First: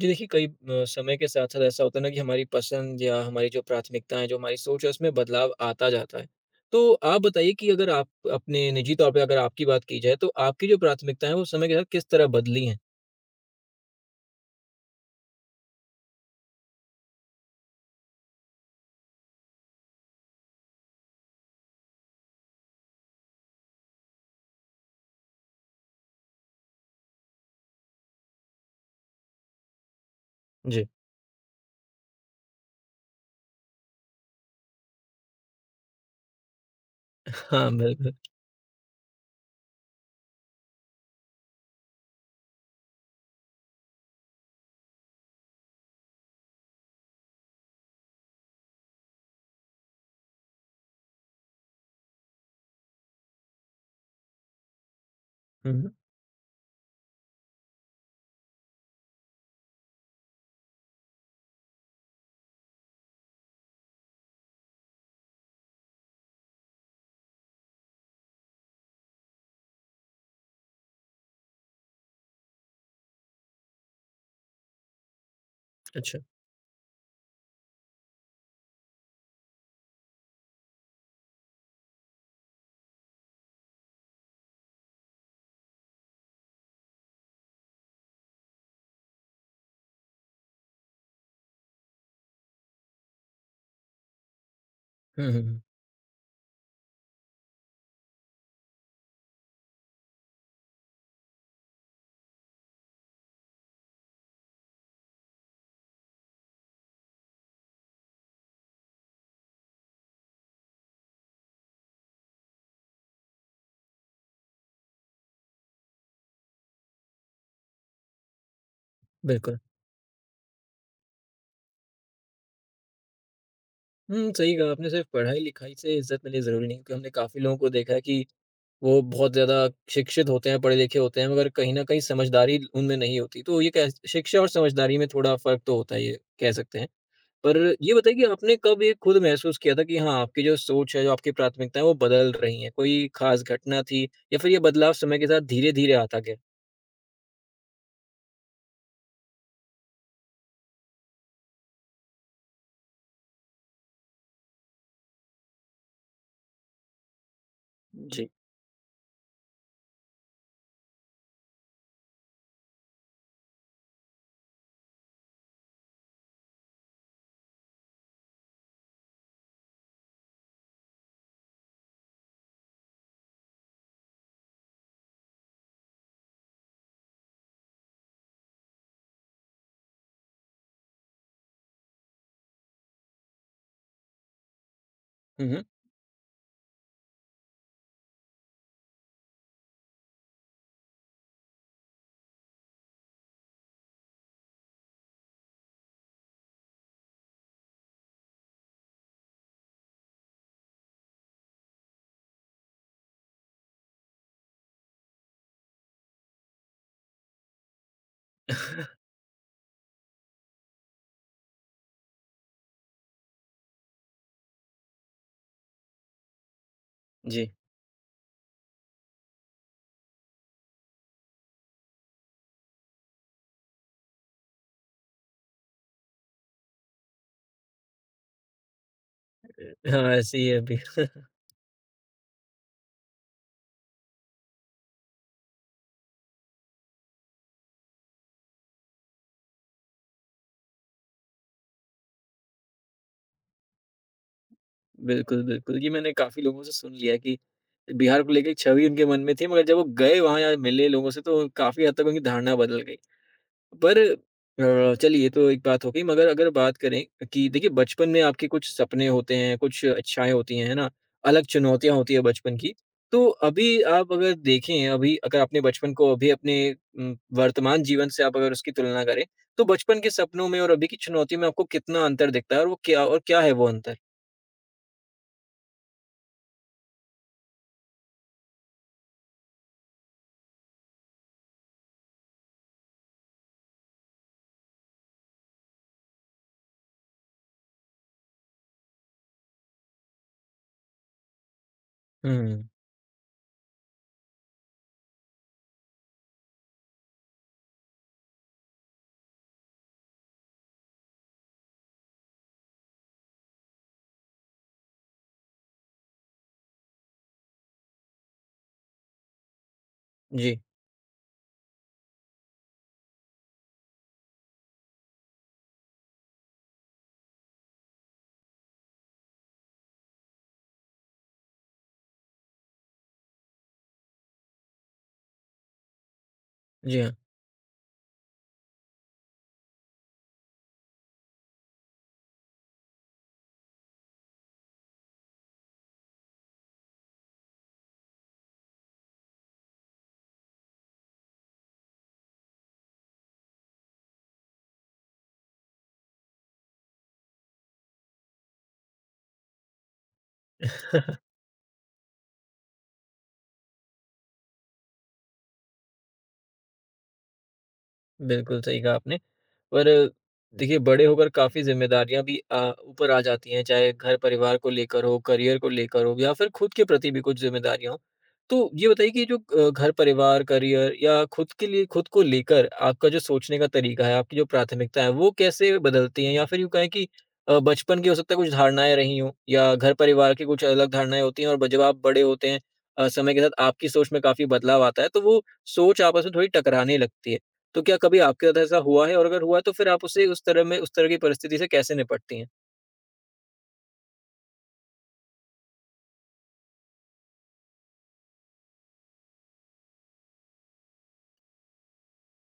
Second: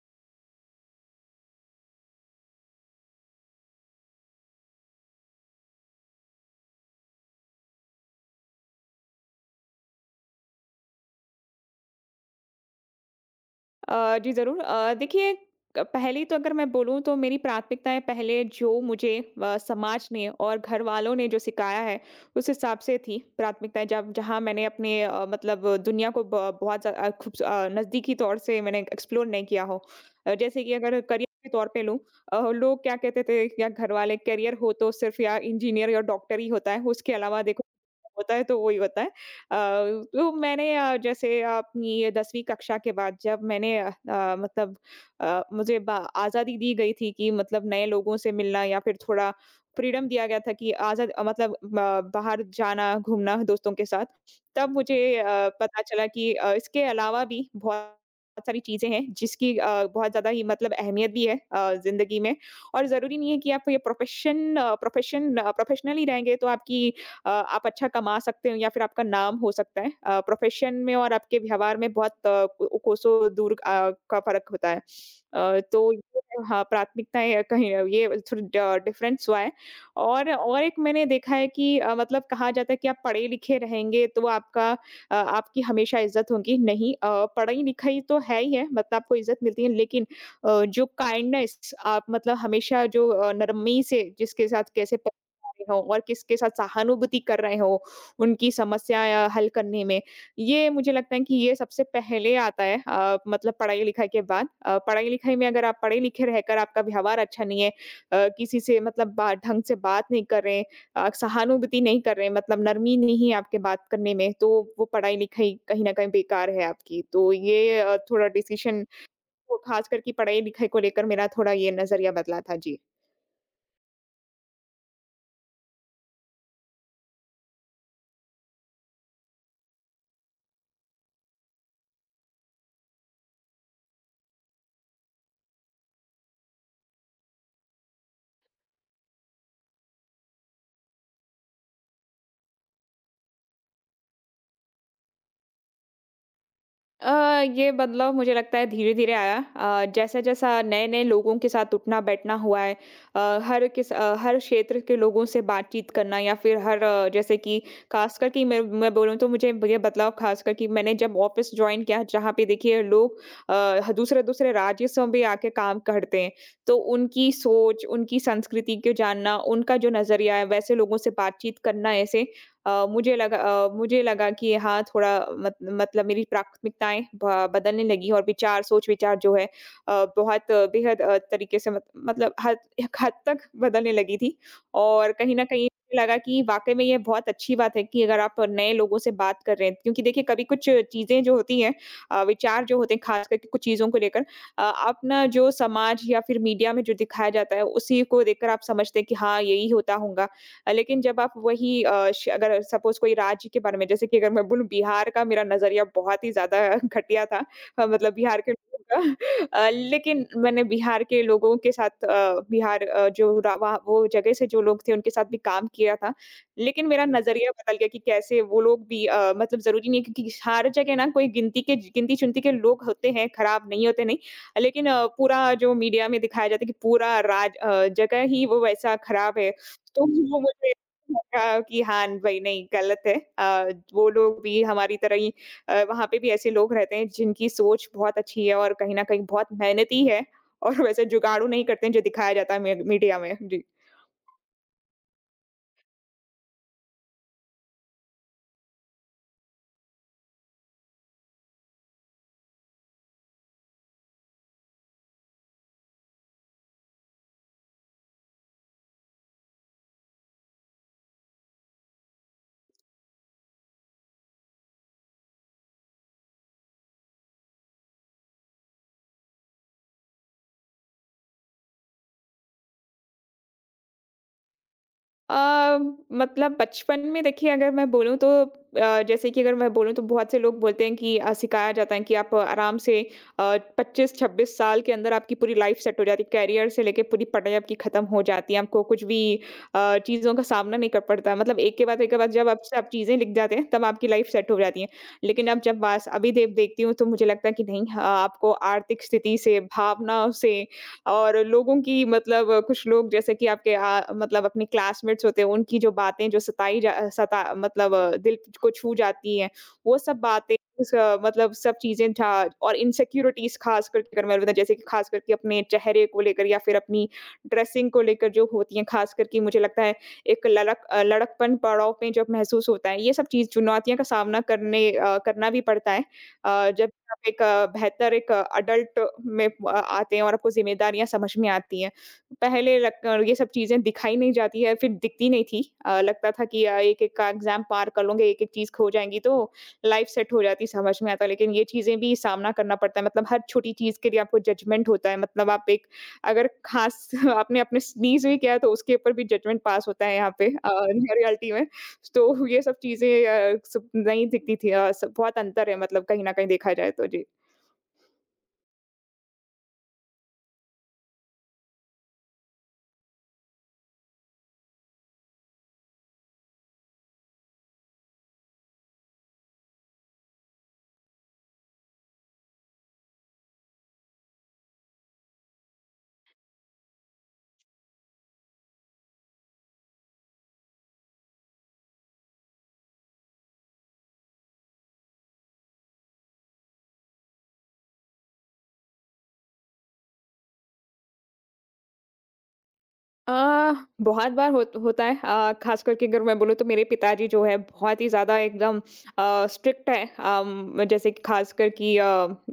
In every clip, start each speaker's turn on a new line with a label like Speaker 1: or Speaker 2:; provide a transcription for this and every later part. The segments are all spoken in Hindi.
Speaker 1: जी देखिए, समय के साथ-साथ ऐसा होता है ना कि हमारी पसंद या हमारी जो प्राथमिकताएँ, जो हमारी सोच है, उसमें बदलाव आता जाता है। तो आप बताइए कि अगर आप अपने निजी तौर पे अगर आपकी बात की जाए, तो आपकी जो प्राथमिकताएँ हैं, वो समय के साथ किस तरह बदली हैं?
Speaker 2: जी ज़रूर। देखिए क पहली तो अगर मैं बोलूँ तो मेरी प्राथमिकताएँ पहले जो मुझे समाज ने और घरवालों ने जो सिखाया है, उस हिसाब से थी प्राथमिकताएँ जब जहाँ मैंने अपने मतलब दुनिया को ब बहुत खूब नज़दीकी तौर से मैंने एक्सप्लोर नहीं किया हो। जैसे कि
Speaker 1: जी।
Speaker 2: अगर करियर के तौर पे लूँ। लोग क्या कहते थे या घरवाले, करियर हो तो सिर्फ़ या इंजीनियर या डॉक्टर ही होता है, उसके अलावा देखो
Speaker 1: हाँ, बिल्कुल।
Speaker 2: होता है तो वो ही होता है। अ, तो मैंने जैसे अपनी 10वीं कक्षा के बाद जब मैंने मतलब मुझे बा आज़ादी दी गई थी कि मतलब नए लोगों से मिलना या फिर थोड़ा फ्रीडम दिया गया था कि मतलब ब बाहर जाना, घूमना दोस्तों के साथ। तब मुझे पता
Speaker 1: हुँ,
Speaker 2: चला कि इसके अलावा भी बहुत सारी चीज़ें हैं जिसकी बहुत ज़्यादा ही मतलब अहमियत भी है ज़िंदगी में और ज़रूरी नहीं है कि आप ये प्रोफ़ेशनल ही रहेंगे तो आपकी आप अच्छा कमा सकते हो या फिर आपका नाम हो सकता है। प्रोफ़ेशन में और आपके व्यवहार में बहुत को कोसों दूर का फ़र्क होता है। तो ये
Speaker 1: अच्छा।
Speaker 2: हाँ, प्राथमिकताएँ कहीं ये थोड़ी ड डिफ़रेंस हुआ है। और एक मैंने देखा है कि मतलब कहा जाता है कि आप पढ़े-लिखे रहेंगे तो आपकी हमेशा इज़्ज़त होगी। नहीं, पढ़ाई-लिखाई तो है ही है, मतलब आपको इज़्ज़त मिलती है, लेकिन जो काइंडनेस आप मतलब हमेशा जो नरमी से जिसके साथ कैसे
Speaker 1: हुँ, हुँ, हुँ,
Speaker 2: रहे हो और किसके साथ सहानुभूति कर रहे हो, उनकी समस्या या हल करने में। ये मुझे लगता है कि ये सबसे पहले आता है, मतलब पढ़ाई-लिखाई के बाद। पढ़ाई-लिखाई में अगर आप पढ़े-लिखे रहकर आपका व्यवहार अच्छा नहीं है, किसी से मतलब बा ढंग से बात नहीं कर रहे, सहानुभूति नहीं कर रहे, मतलब नरमी नहीं है आपके बात करने में, तो वो पढ़ाई-लिखाई कहीं न कहीं बेकार है आपकी। तो ये थोड़ा डिसीज़न, वो
Speaker 1: बिल्कुल।
Speaker 2: ख़ास करके पढ़ाई-लिखाई को लेकर मेरा थोड़ा ये नज़रिया बदला था। जी।
Speaker 1: हुँ, सही कहा आपने, सिर्फ़ पढ़ाई-लिखाई से इज़्ज़त मिलनी ज़रूरी नहीं, क्योंकि हमने काफ़ी लोगों को देखा है कि वो बहुत ज़्यादा शिक्षित होते हैं, पढ़े-लिखे होते हैं, मगर कहीं न कहीं समझदारी उनमें नहीं होती। तो ये कह शिक्षा और समझदारी में थोड़ा फ़र्क तो होता ही है, ये कह सकते हैं। पर ये बताइए कि आपने कब ये खुद महसूस किया था कि हाँ, आपकी जो सोच है, जो आपकी प्राथमिकताएँ वो बदल रही हैं? कोई खास घटना थी या फिर ये बदलाव समय के साथ धीरे-धीरे आता गया?
Speaker 2: अ, ये बदलाव मुझे लगता है धीरे-धीरे आया। जैसा-जैसा नए-नए लोगों के साथ उठना-बैठना हुआ है, हर क्षेत्र के लोगों से बातचीत करना या फिर हर जैसे कि ख़ासकर
Speaker 1: जी।
Speaker 2: कि मैं बोलूँ तो मुझे ये बदलाव ख़ासकर कि मैंने जब ऑफ़िस जॉइन किया जहाँ पे देखिए लोग दूसरे-दूसरे राज्य से भी आके काम करते हैं। तो उनकी सोच, उनकी संस्कृति को जानना, उनका जो नज़रिया है वैसे लोगों से बातचीत करना ऐसे मुझे लगा कि हाँ, थोड़ा मत मतलब मेरी प्राथमिकताएँ ब बदलने लगी और विचार जो है बहुत बेहद तरीके से मत मतलब हद एक हद तक बदलने लगी थी। और कहीं न
Speaker 1: हुँ, हुँ।
Speaker 2: कहीं मुझे लगा कि वाक़ई में ये बहुत अच्छी बात है कि अगर आप नए लोगों से बात कर रहे हैं, क्योंकि देखिए कभी कुछ चीज़ें जो होती हैं, विचार जो होते हैं ख़ास करके कुछ चीज़ों को लेकर, अपना जो समाज या फिर मीडिया में जो दिखाया जाता है, उसी को देखकर आप समझते हैं कि हाँ, यही होता होगा। लेकिन जब आप वही, अ, श अगर सपोज़ कोई राज्य के बारे में, जैसे कि अगर मैं बोलूँ, बिहार का मेरा नज़रिया बहुत ही ज़्यादा घटिया था, मतलब बिहार के लोगों का लेकिन मैंने बिहार के लोगों के साथ, अ, बिहार अ, जो रा वहाँ वो जगह से जो लोग थे उनके साथ भी काम किया था। लेकिन मेरा नज़रिया
Speaker 1: जी।
Speaker 2: बदल गया कि कैसे वो लोग भी, मतलब ज़रूरी नहीं है क्योंकि हर जगह ना, कोई गिनती-चुनती के लोग होते हैं, खराब नहीं, होते नहीं। लेकिन पूरा जो मीडिया में दिखाया जाता है कि पूरा जगह ही वो वैसा खराब है, तो
Speaker 1: हाँ, ऐसे
Speaker 2: वो
Speaker 1: ही है
Speaker 2: मुझे
Speaker 1: अभी।
Speaker 2: लगा कि हाँ भई नहीं, गलत है। वो लोग भी हमारी तरह ही, वहाँ पे भी ऐसे लोग रहते हैं जिनकी सोच बहुत अच्छी है और कहीं न कहीं बहुत मेहनती है, और वैसे जुगाड़ू नहीं करते हैं जो दिखाया जाता है मे मीडिया में। जी।
Speaker 1: बिल्कुल, बिल्कुल। ये मैंने काफ़ी लोगों से सुन लिया है कि बिहार को लेके एक छवि उनके मन में थी, मगर जब वो गए वहाँ या मिले लोगों से तो काफ़ी हद तक उनकी धारणा बदल गई। पर चलिए ये तो एक बात हो गई मगर अगर बात करें कि देखिए बचपन में आपके कुछ सपने होते हैं, कुछ इच्छाएँ होती हैं, है ना? अलग चुनौतियाँ होती हैं बचपन की। तो अभी आप अगर देखें, अभी अगर अपने बचपन को अभी अपने वर्तमान जीवन से आप अगर उसकी तुलना करें, तो बचपन के सपनों में और अभी की चुनौतियों में आपको कितना अंतर दिखता है और वो क्या और क्या है वो अंतर?
Speaker 2: अ, मतलब बचपन में देखिए अगर मैं बोलूँ तो, जैसे कि अगर मैं बोलूँ तो बहुत से लोग बोलते हैं कि, सिखाया जाता है कि आप आराम से 25-26 साल के अंदर आपकी पूरी लाइफ सेट हो जाती है। करियर से लेके पूरी पढ़ाई आपकी खत्म हो जाती है। आपको कुछ भी चीज़ों का सामना नहीं कर पड़ता है। मतलब एक के बाद जब
Speaker 1: हुँ,
Speaker 2: आपसे आप चीज़ें लिख जाते हैं तब आपकी लाइफ सेट हो जाती है। लेकिन अब जब वास अभी देव देखती हूँ तो मुझे लगता है कि नहीं, आपको आर्थिक स्थिति से, भावनाओं से और लोगों की, मतलब कुछ लोग जैसे कि आपके मतलब अपने क्लासमेट्स होते हैं उनकी जो बातें, जो सताई जा सता मतलब दिल को छू जाती हैं, वो सब बातें
Speaker 1: जी।
Speaker 2: मतलब सब चीजें था। और इनसिक्योरिटीज, खास करके अगर मैं बताऊं, जैसे कि खास करके अपने चेहरे को लेकर या फिर अपनी ड्रेसिंग को लेकर जो होती है, खास करके मुझे लगता है एक लड़कपन पड़ाव में जब महसूस होता है ये सब चीज चुनौतियों का सामना करना भी पड़ता है। जब
Speaker 1: जी हाँ।
Speaker 2: आप एक, बेहतर एक अडल्ट में आते हैं और आपको ज़िम्मेदारियाँ समझ में आती हैं। पहले लग ये सब चीज़ें दिखाई नहीं जाती है, फिर दिखती नहीं थी। लगता था कि एक-एक का एग्ज़ाम पार कर लूँगी, एक-एक चीज़ खो जाएँगी तो लाइफ़ सेट हो जाती, समझ में आता। लेकिन ये चीज़ें भी सामना करना पड़ता है, मतलब हर छोटी चीज़ के लिए आपको जजमेंट होता है। मतलब आप एक, अगर खास आपने अपने स्नीज़ भी किया है, तो उसके ऊपर भी जजमेंट पास होता है यहाँ पे, रियलिटी में। तो ये सब चीज़ें, सब नहीं दिखती थी, सब बहुत अंतर है, मतलब कहीं न कहीं देखा जाए तो। जी।
Speaker 1: बिल्कुल सही कहा आपने। पर देखिए बड़े होकर काफ़ी ज़िम्मेदारियाँ भी ऊपर आ जाती हैं, चाहे घर-परिवार को लेकर हो, करियर को लेकर हो या फिर खुद के प्रति भी कुछ ज़िम्मेदारियाँ हों। तो ये बताइए कि जो घर-परिवार, करियर या खुद के लिए खुद को लेकर आपका जो सोचने का तरीका है, आपकी जो प्राथमिकता है, वो कैसे बदलती हैं? या फिर यूँ कहें कि बचपन की हो सकता है कुछ धारणाएँ रही हों या घर-परिवार की कुछ अलग धारणाएँ होती हैं और ब जब आप बड़े होते हैं समय के साथ आपकी सोच में काफ़ी बदलाव आता है, तो वो सोच आपस में थोड़ी टकराने लगती है। तो क्या कभी आपके साथ ऐसा हुआ है और अगर हुआ है तो फिर आप उसे उस तरह की परिस्थिति से कैसे निपटती हैं?
Speaker 2: अ, बहुत बार होता है ख़ास करके अगर मैं बोलूँ तो, मेरे पिताजी जो है बहुत ही ज़्यादा एकदम स्ट्रिक्ट है। जैसे कि ख़ासकर कि अ,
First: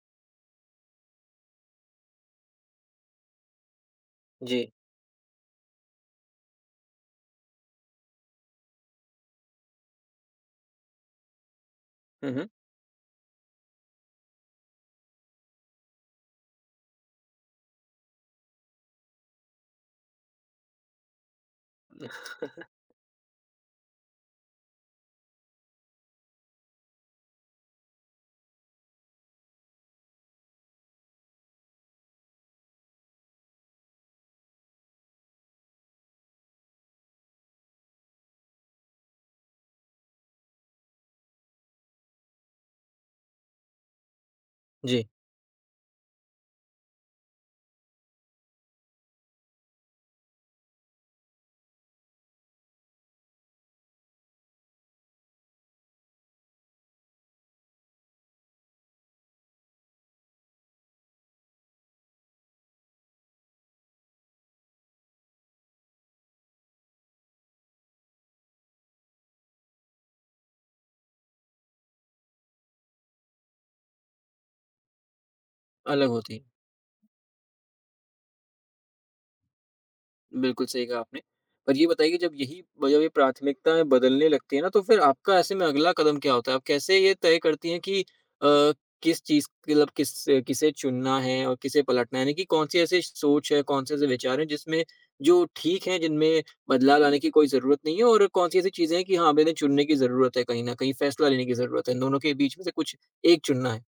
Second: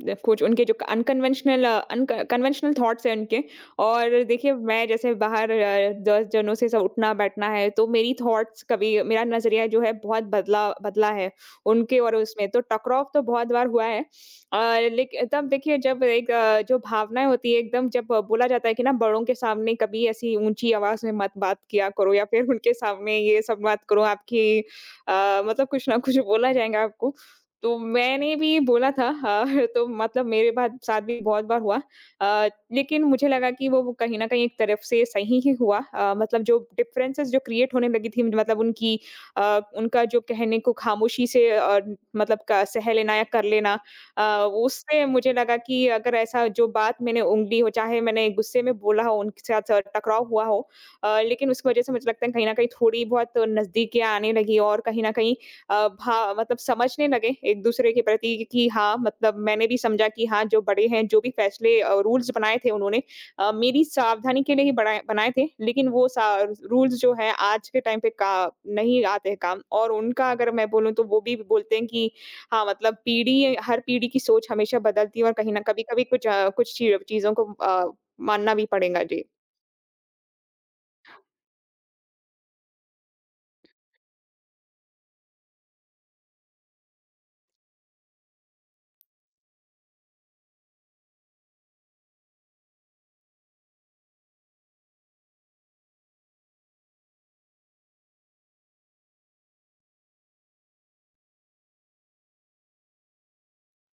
Speaker 2: द कुछ उनके जो unconventional uh, unconventional thoughts हैं उनके, और देखिए
Speaker 1: जी।
Speaker 2: मैं जैसे बाहर 10 जनों से सब उठना-बैठना है तो मेरी थॉट्स कभी, मेरा नज़रिया जो है बहुत बदला बदला है उनके और
Speaker 1: हुँ,
Speaker 2: उसमें।
Speaker 1: हुँ।
Speaker 2: तो टकराव तो बहुत बार हुआ है। अ, लेकिन तब देखिए जब एक, जो भावनाएँ होती है एकदम, जब बोला जाता है कि ना बड़ों के सामने कभी ऐसी ऊँची आवाज़ में मत बात किया करो या फिर उनके सामने ये सब बात करो, आपकी मतलब कुछ ना कुछ बोला जाएगा आपको। तो मैंने भी बोला था, तो मतलब मेरे बाद साथ भी बहुत बार हुआ। लेकिन मुझे लगा कि वो कहीं न कहीं एक तरफ से सही ही हुआ, मतलब जो डिफरेंसेस जो क्रिएट होने लगी थी, मतलब उनकी अ, उनका जो कहने को खामोशी से, मतलब क सह लेना या कर लेना, अ, उससे
Speaker 1: जी,
Speaker 2: मुझे लगा कि अगर ऐसा जो बात मैंने ऊँगली हो चाहे मैंने गुस्से में बोला हो, उनके साथ टकराव हुआ हो, लेकिन उसकी वज़ह से मुझे लगता है कहीं न कहीं थोड़ी बहुत नज़दीकियाँ आने लगी, और कहीं न कहीं अ, भा मतलब समझने लगे एक-दूसरे के प्रति कि हाँ, मतलब मैंने भी समझा कि हाँ, जो बड़े हैं, जो भी फैसले, रूल्स बनाए थे उन्होंने, मेरी सावधानी के लिए ही बनाए बनाए थे, लेकिन वो सा रूल्स जो है आज के टाइम पे का नहीं आते हैं काम, और उनका अगर मैं बोलूँ तो वो भी बोलते हैं कि हाँ, मतलब पीढ़ी हर पीढ़ी की सोच हमेशा बदलती है और कहीं न कभी-कभी
Speaker 1: अलग
Speaker 2: कुछ,
Speaker 1: होती है।
Speaker 2: कुछ चीज़ों को मानना भी पड़ेगा। जी।
Speaker 1: बिल्कुल सही कहा आपने। पर ये बताइए कि जब ये प्राथमिकताएँ बदलने लगती हैं ना, तो फिर आपका ऐसे में अगला कदम क्या होता है? आप कैसे ये तय करती हैं कि अ, किस चीज़ मतलब किस किसे चुनना है और किसे पलटना है? यानी कि कौन-सी ऐसी सोच है, कौन-से ऐसे विचार हैं जिसमें जो ठीक हैं, जिनमें बदलाव लाने की कोई ज़रूरत नहीं है और कौन-सी ऐसी चीज़ें हैं कि हाँ, अब इन्हें चुनने की ज़रूरत है कहीं न कहीं, फैसला लेने की ज़रूरत है, इन दोनों के बीच में से कुछ एक चुनना है?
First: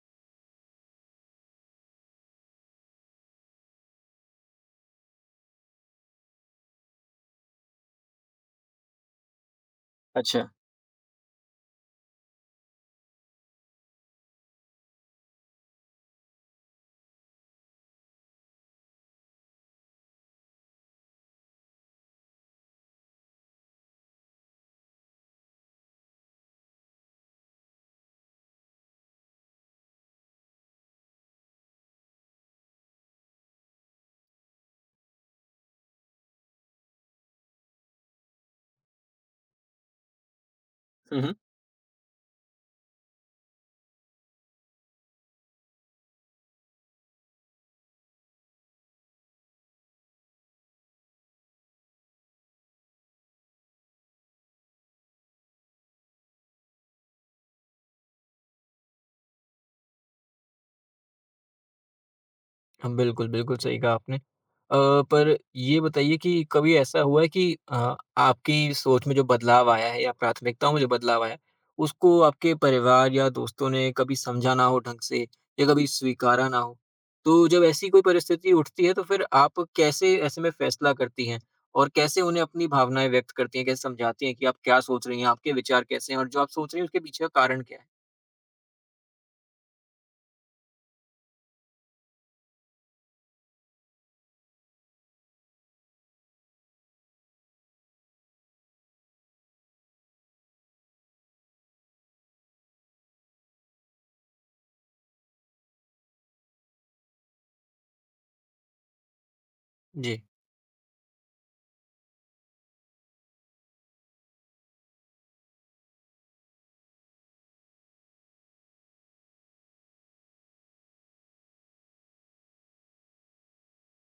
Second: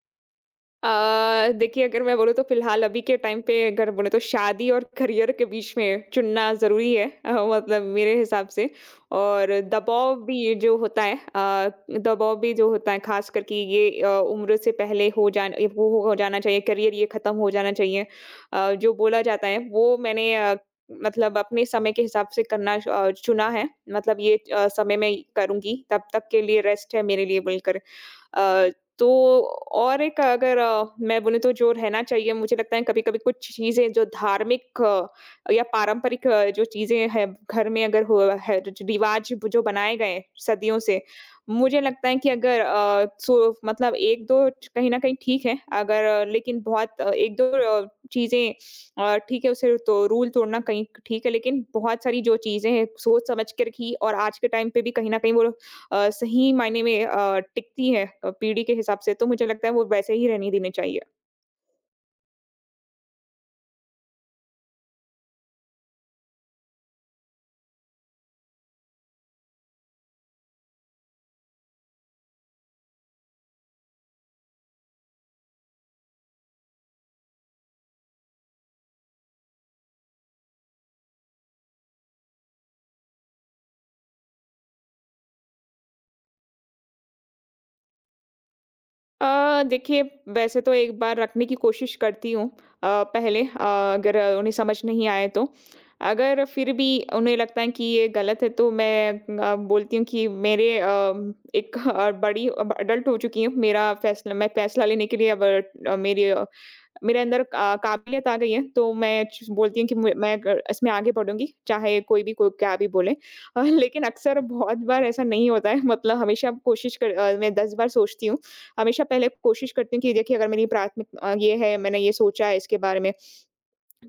Speaker 2: देखिए अगर मैं बोलूँ तो फ़िलहाल अभी के टाइम पे अगर बोले तो शादी और करियर के बीच में चुनना ज़रूरी है, मतलब मेरे हिसाब से, और दबाव
Speaker 1: अच्छा।
Speaker 2: भी जो होता है, दबाव भी जो होता है ख़ास करके ये, उम्र से पहले हो जान, ये वो हो जाना चाहिए, करियर ये ख़त्म हो जाना चाहिए। जो बोला जाता है वो मैंने मतलब अपने समय के हिसाब से करना चुना है। मतलब ये समय में करूँगी तब तक के लिए रेस्ट है मेरे लिए बोलकर। अ, तो और एक अगर मैं बोलूँ तो जो रहना चाहिए मुझे लगता है कभी-कभी कुछ चीज़ें जो धार्मिक या पारंपरिक जो चीज़ें हैं घर में, अगर हुआ है जो रिवाज जो बनाए गए हैं सदियों से,
Speaker 1: हुँ, हुँ।
Speaker 2: मुझे लगता है कि अगर मतलब 1-2 कहीं न कहीं ठीक है, अगर लेकिन बहुत 1-2 अ, चीज़ें ठीक है उसे तो रूल तोड़ना कहीं ठीक है, लेकिन बहुत सारी जो चीज़ें हैं सोच समझ के रखी और आज के टाइम पे भी कहीं न कहीं वो सही मायने में टिकती है पीढ़ी के हिसाब से, तो मुझे लगता है वो वैसे ही रहने देने चाहिए।
Speaker 1: हाँ, बिल्कुल, बिल्कुल सही कहा आपने। अ, पर ये बताइए कि कभी ऐसा हुआ है कि आपकी सोच में जो बदलाव आया है या प्राथमिकताओं में जो बदलाव आया है, उसको आपके परिवार या दोस्तों ने कभी समझा ना हो ढंग से या कभी स्वीकारा ना हो? तो जब ऐसी कोई परिस्थिति उठती है, तो फिर आप कैसे ऐसे में फैसला करती हैं? और कैसे उन्हें अपनी भावनाएँ व्यक्त करती हैं, कैसे समझाती हैं कि आप क्या सोच रही हैं, आपके विचार कैसे हैं और जो आप सोच रही हैं उसके पीछे का कारण क्या है?
Speaker 2: देखिए वैसे तो एक बार रखने की कोशिश करती हूँ, अ, पहले, अगर उन्हें समझ नहीं आए तो। अगर फिर भी उन्हें लगता है कि ये गलत है तो मैं बोलती हूँ कि मेरे अम, एक अ, बड़ी अब अडल्ट हो चुकी हूँ। मेरा फैसला मैं फैसला लेने के लिए अब, अ, मेरी मेरे अंदर का काबिलियत आ गई है, तो मैं च बोलती हूँ कि
Speaker 1: जी।
Speaker 2: मैं ग इसमें आगे बढ़ूँगी, चाहे कोई क्या भी बोले। लेकिन अक्सर बहुत बार ऐसा नहीं होता है, मतलब हमेशा कोशिश कर अ, मैं 10 बार सोचती हूँ। हमेशा पहले कोशिश करती हूँ कि देखिए अगर मेरी ये है, मैंने ये सोचा है इसके बारे में।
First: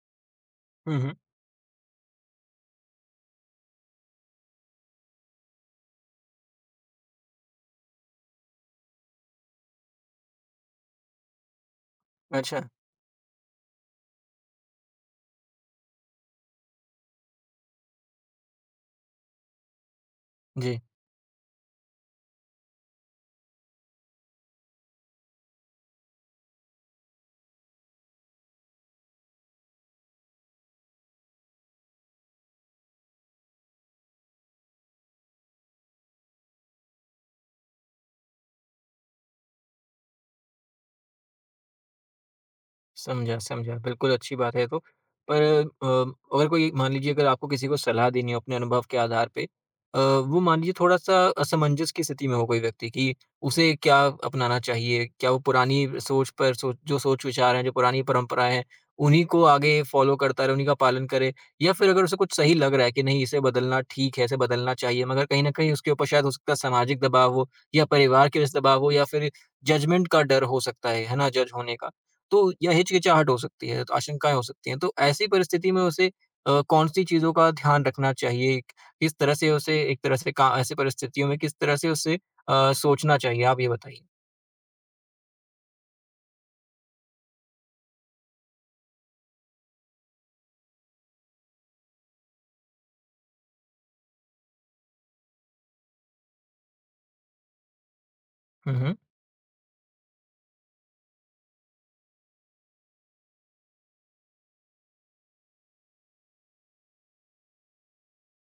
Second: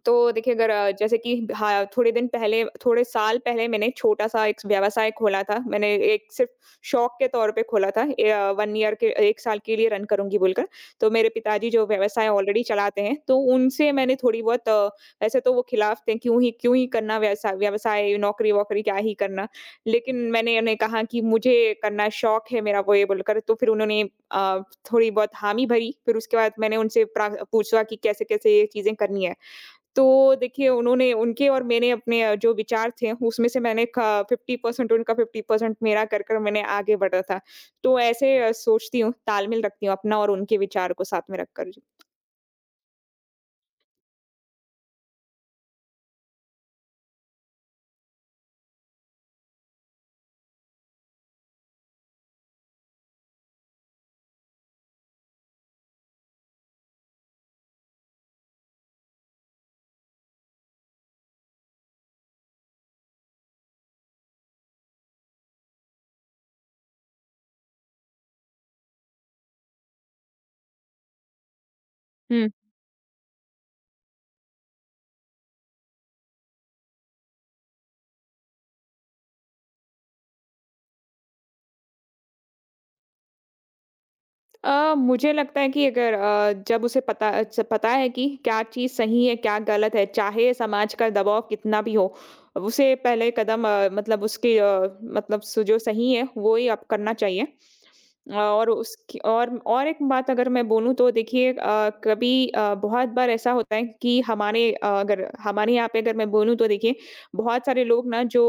Speaker 2: तो देखिए अगर अ,
Speaker 1: हुँ, हुँ।
Speaker 2: जैसे कि हाँ, थोड़े साल पहले मैंने छोटा-सा एक व्यवसाय खोला था। मैंने एक सिर्फ़ शौक के तौर पे खोला था। 1 ईयर के 1 साल के लिए रन करूँगी बोलकर। तो मेरे पिताजी जो व्यवसाय
Speaker 1: अच्छा।
Speaker 2: ऑलरेडी चलाते हैं, तो उनसे मैंने थोड़ी बहुत। वैसे तो वो खिलाफ थे, क्यों ही करना व्यवसाय, नौकरी-वोकरी क्या ही करना?" लेकिन मैंने उन्हें
Speaker 1: जी।
Speaker 2: कहा कि मुझे करना शौक है मेरा वो ये बोलकर, तो फिर उन्होंने अ, थोड़ी बहुत हामी भरी। फिर उसके बाद मैंने उनसे प्रा पूछा कि कैसे-कैसे ये चीज़ें करनी है। तो देखिए उन्होंने उनके और मेरे अपने जो विचार थे उसमें से मैंने क 50% उनका 50% मेरा कर कर मैंने आगे बढ़ा था। तो ऐसे सोचती हूँ, तालमेल रखती हूँ अपना और उनके विचार को साथ में रखकर। जी।
Speaker 1: समझा, समझा। बिल्कुल अच्छी बात है ये तो। पर अगर कोई मान लीजिए अगर आपको किसी को सलाह देनी हो अपने अनुभव के आधार पे वो मान लीजिए थोड़ा-सा असमंजस की स्थिति में हो कोई व्यक्ति कि उसे क्या अपनाना चाहिए? क्या वो पुरानी सोच पर सोच जो सोच-विचार हैं, जो पुरानी परंपराएँ हैं, उन्हीं को आगे फ़ॉलो करता रहे, उन्हीं का पालन करे? या फिर अगर उसे कुछ सही लग रहा है कि नहीं इसे बदलना ठीक है, इसे बदलना चाहिए मगर कहीं न कहीं उसके ऊपर शायद हो सकता है सामाजिक दबाव हो या परिवार की वजह से दबाव हो या फिर जजमेंट का डर हो सकता है ना? जज होने का। तो या हिचकिचाहट हो सकती है, आशंकाएँ हो सकती हैं। तो ऐसी परिस्थिति में उसे कौन-सी चीज़ों का ध्यान रखना चाहिए? किस तरह से उसे एक तरह से का ऐसी परिस्थितियों में किस तरह से उसे सोचना चाहिए? आप ये बताइए।
Speaker 2: मुझे लगता है कि अगर अ, जब उसे पता है कि क्या चीज़ सही है, क्या गलत है, चाहे समाज का दबाव कितना भी हो, उसे पहले कदम अ, मतलब उसकी अ, मतलब स जो सही है, वो ही अब करना चाहिए। अ, और
Speaker 1: हुँ, हुँ।
Speaker 2: उसकी और एक बात अगर मैं बोलूँ तो देखिए, अ, कभी अ, बहुत बार ऐसा होता है कि अगर हमारे यहाँ पे अगर मैं बोलूँ तो देखिए, बहुत सारे लोग ना जो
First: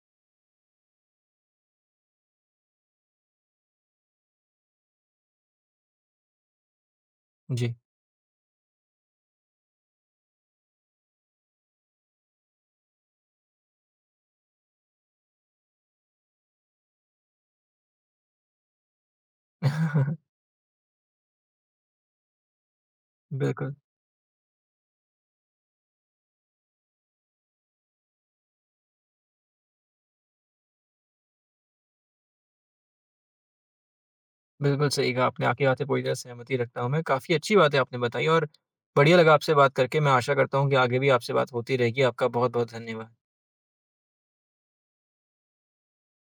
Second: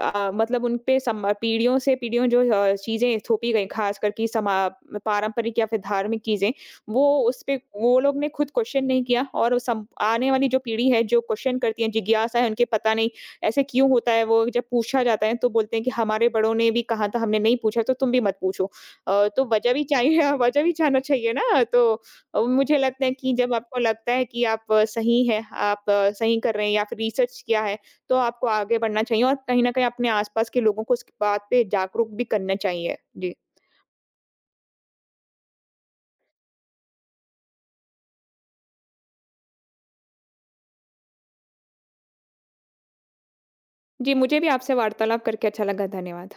Speaker 2: मतलब उन पे सम पीढ़ियों से पीढ़ियों जो चीज़ें थोपी गई खास करके समा पारंपरिक या फिर धार्मिक चीज़ें, वो उस पे
Speaker 1: जी।
Speaker 2: वो लोग ने खुद क्वेश्चन नहीं किया और उस सम आने वाली जो पीढ़ी है जो क्वेश्चन करती है, जिज्ञासा है उनके पता नहीं ऐसे क्यों होता है? वो जब पूछा जाता है तो बोलते हैं कि हमारे बड़ों ने भी कहा था, हमने नहीं पूछा तो तुम भी मत पूछो। तो वजह भी चाहिए वजह भी जानना चाहिए ना। मुझे लगता है कि जब
Speaker 1: बिल्कुल,
Speaker 2: आपको लगता है कि सही हैं, सही कर रहे हैं या फिर रिसर्च किया है तो आपको आगे बढ़ना चाहिए और कहीं न कहीं अपने आस-पास के लोगों को इस बात पे जागरूक भी करना चाहिए। जी।
Speaker 1: बिल्कुल सही कहा आपने। आपकी बात से पूरी तरह सहमति रखता हूँ मैं। काफ़ी अच्छी बातें आपने बताई और बढ़िया लगा आपसे बात करके। मैं आशा करता हूँ कि आगे भी आपसे बात होती रहेगी। आपका बहुत-बहुत धन्यवाद।
Speaker 2: जी, मुझे भी आपसे वार्तालाप करके अच्छा लगा। धन्यवाद।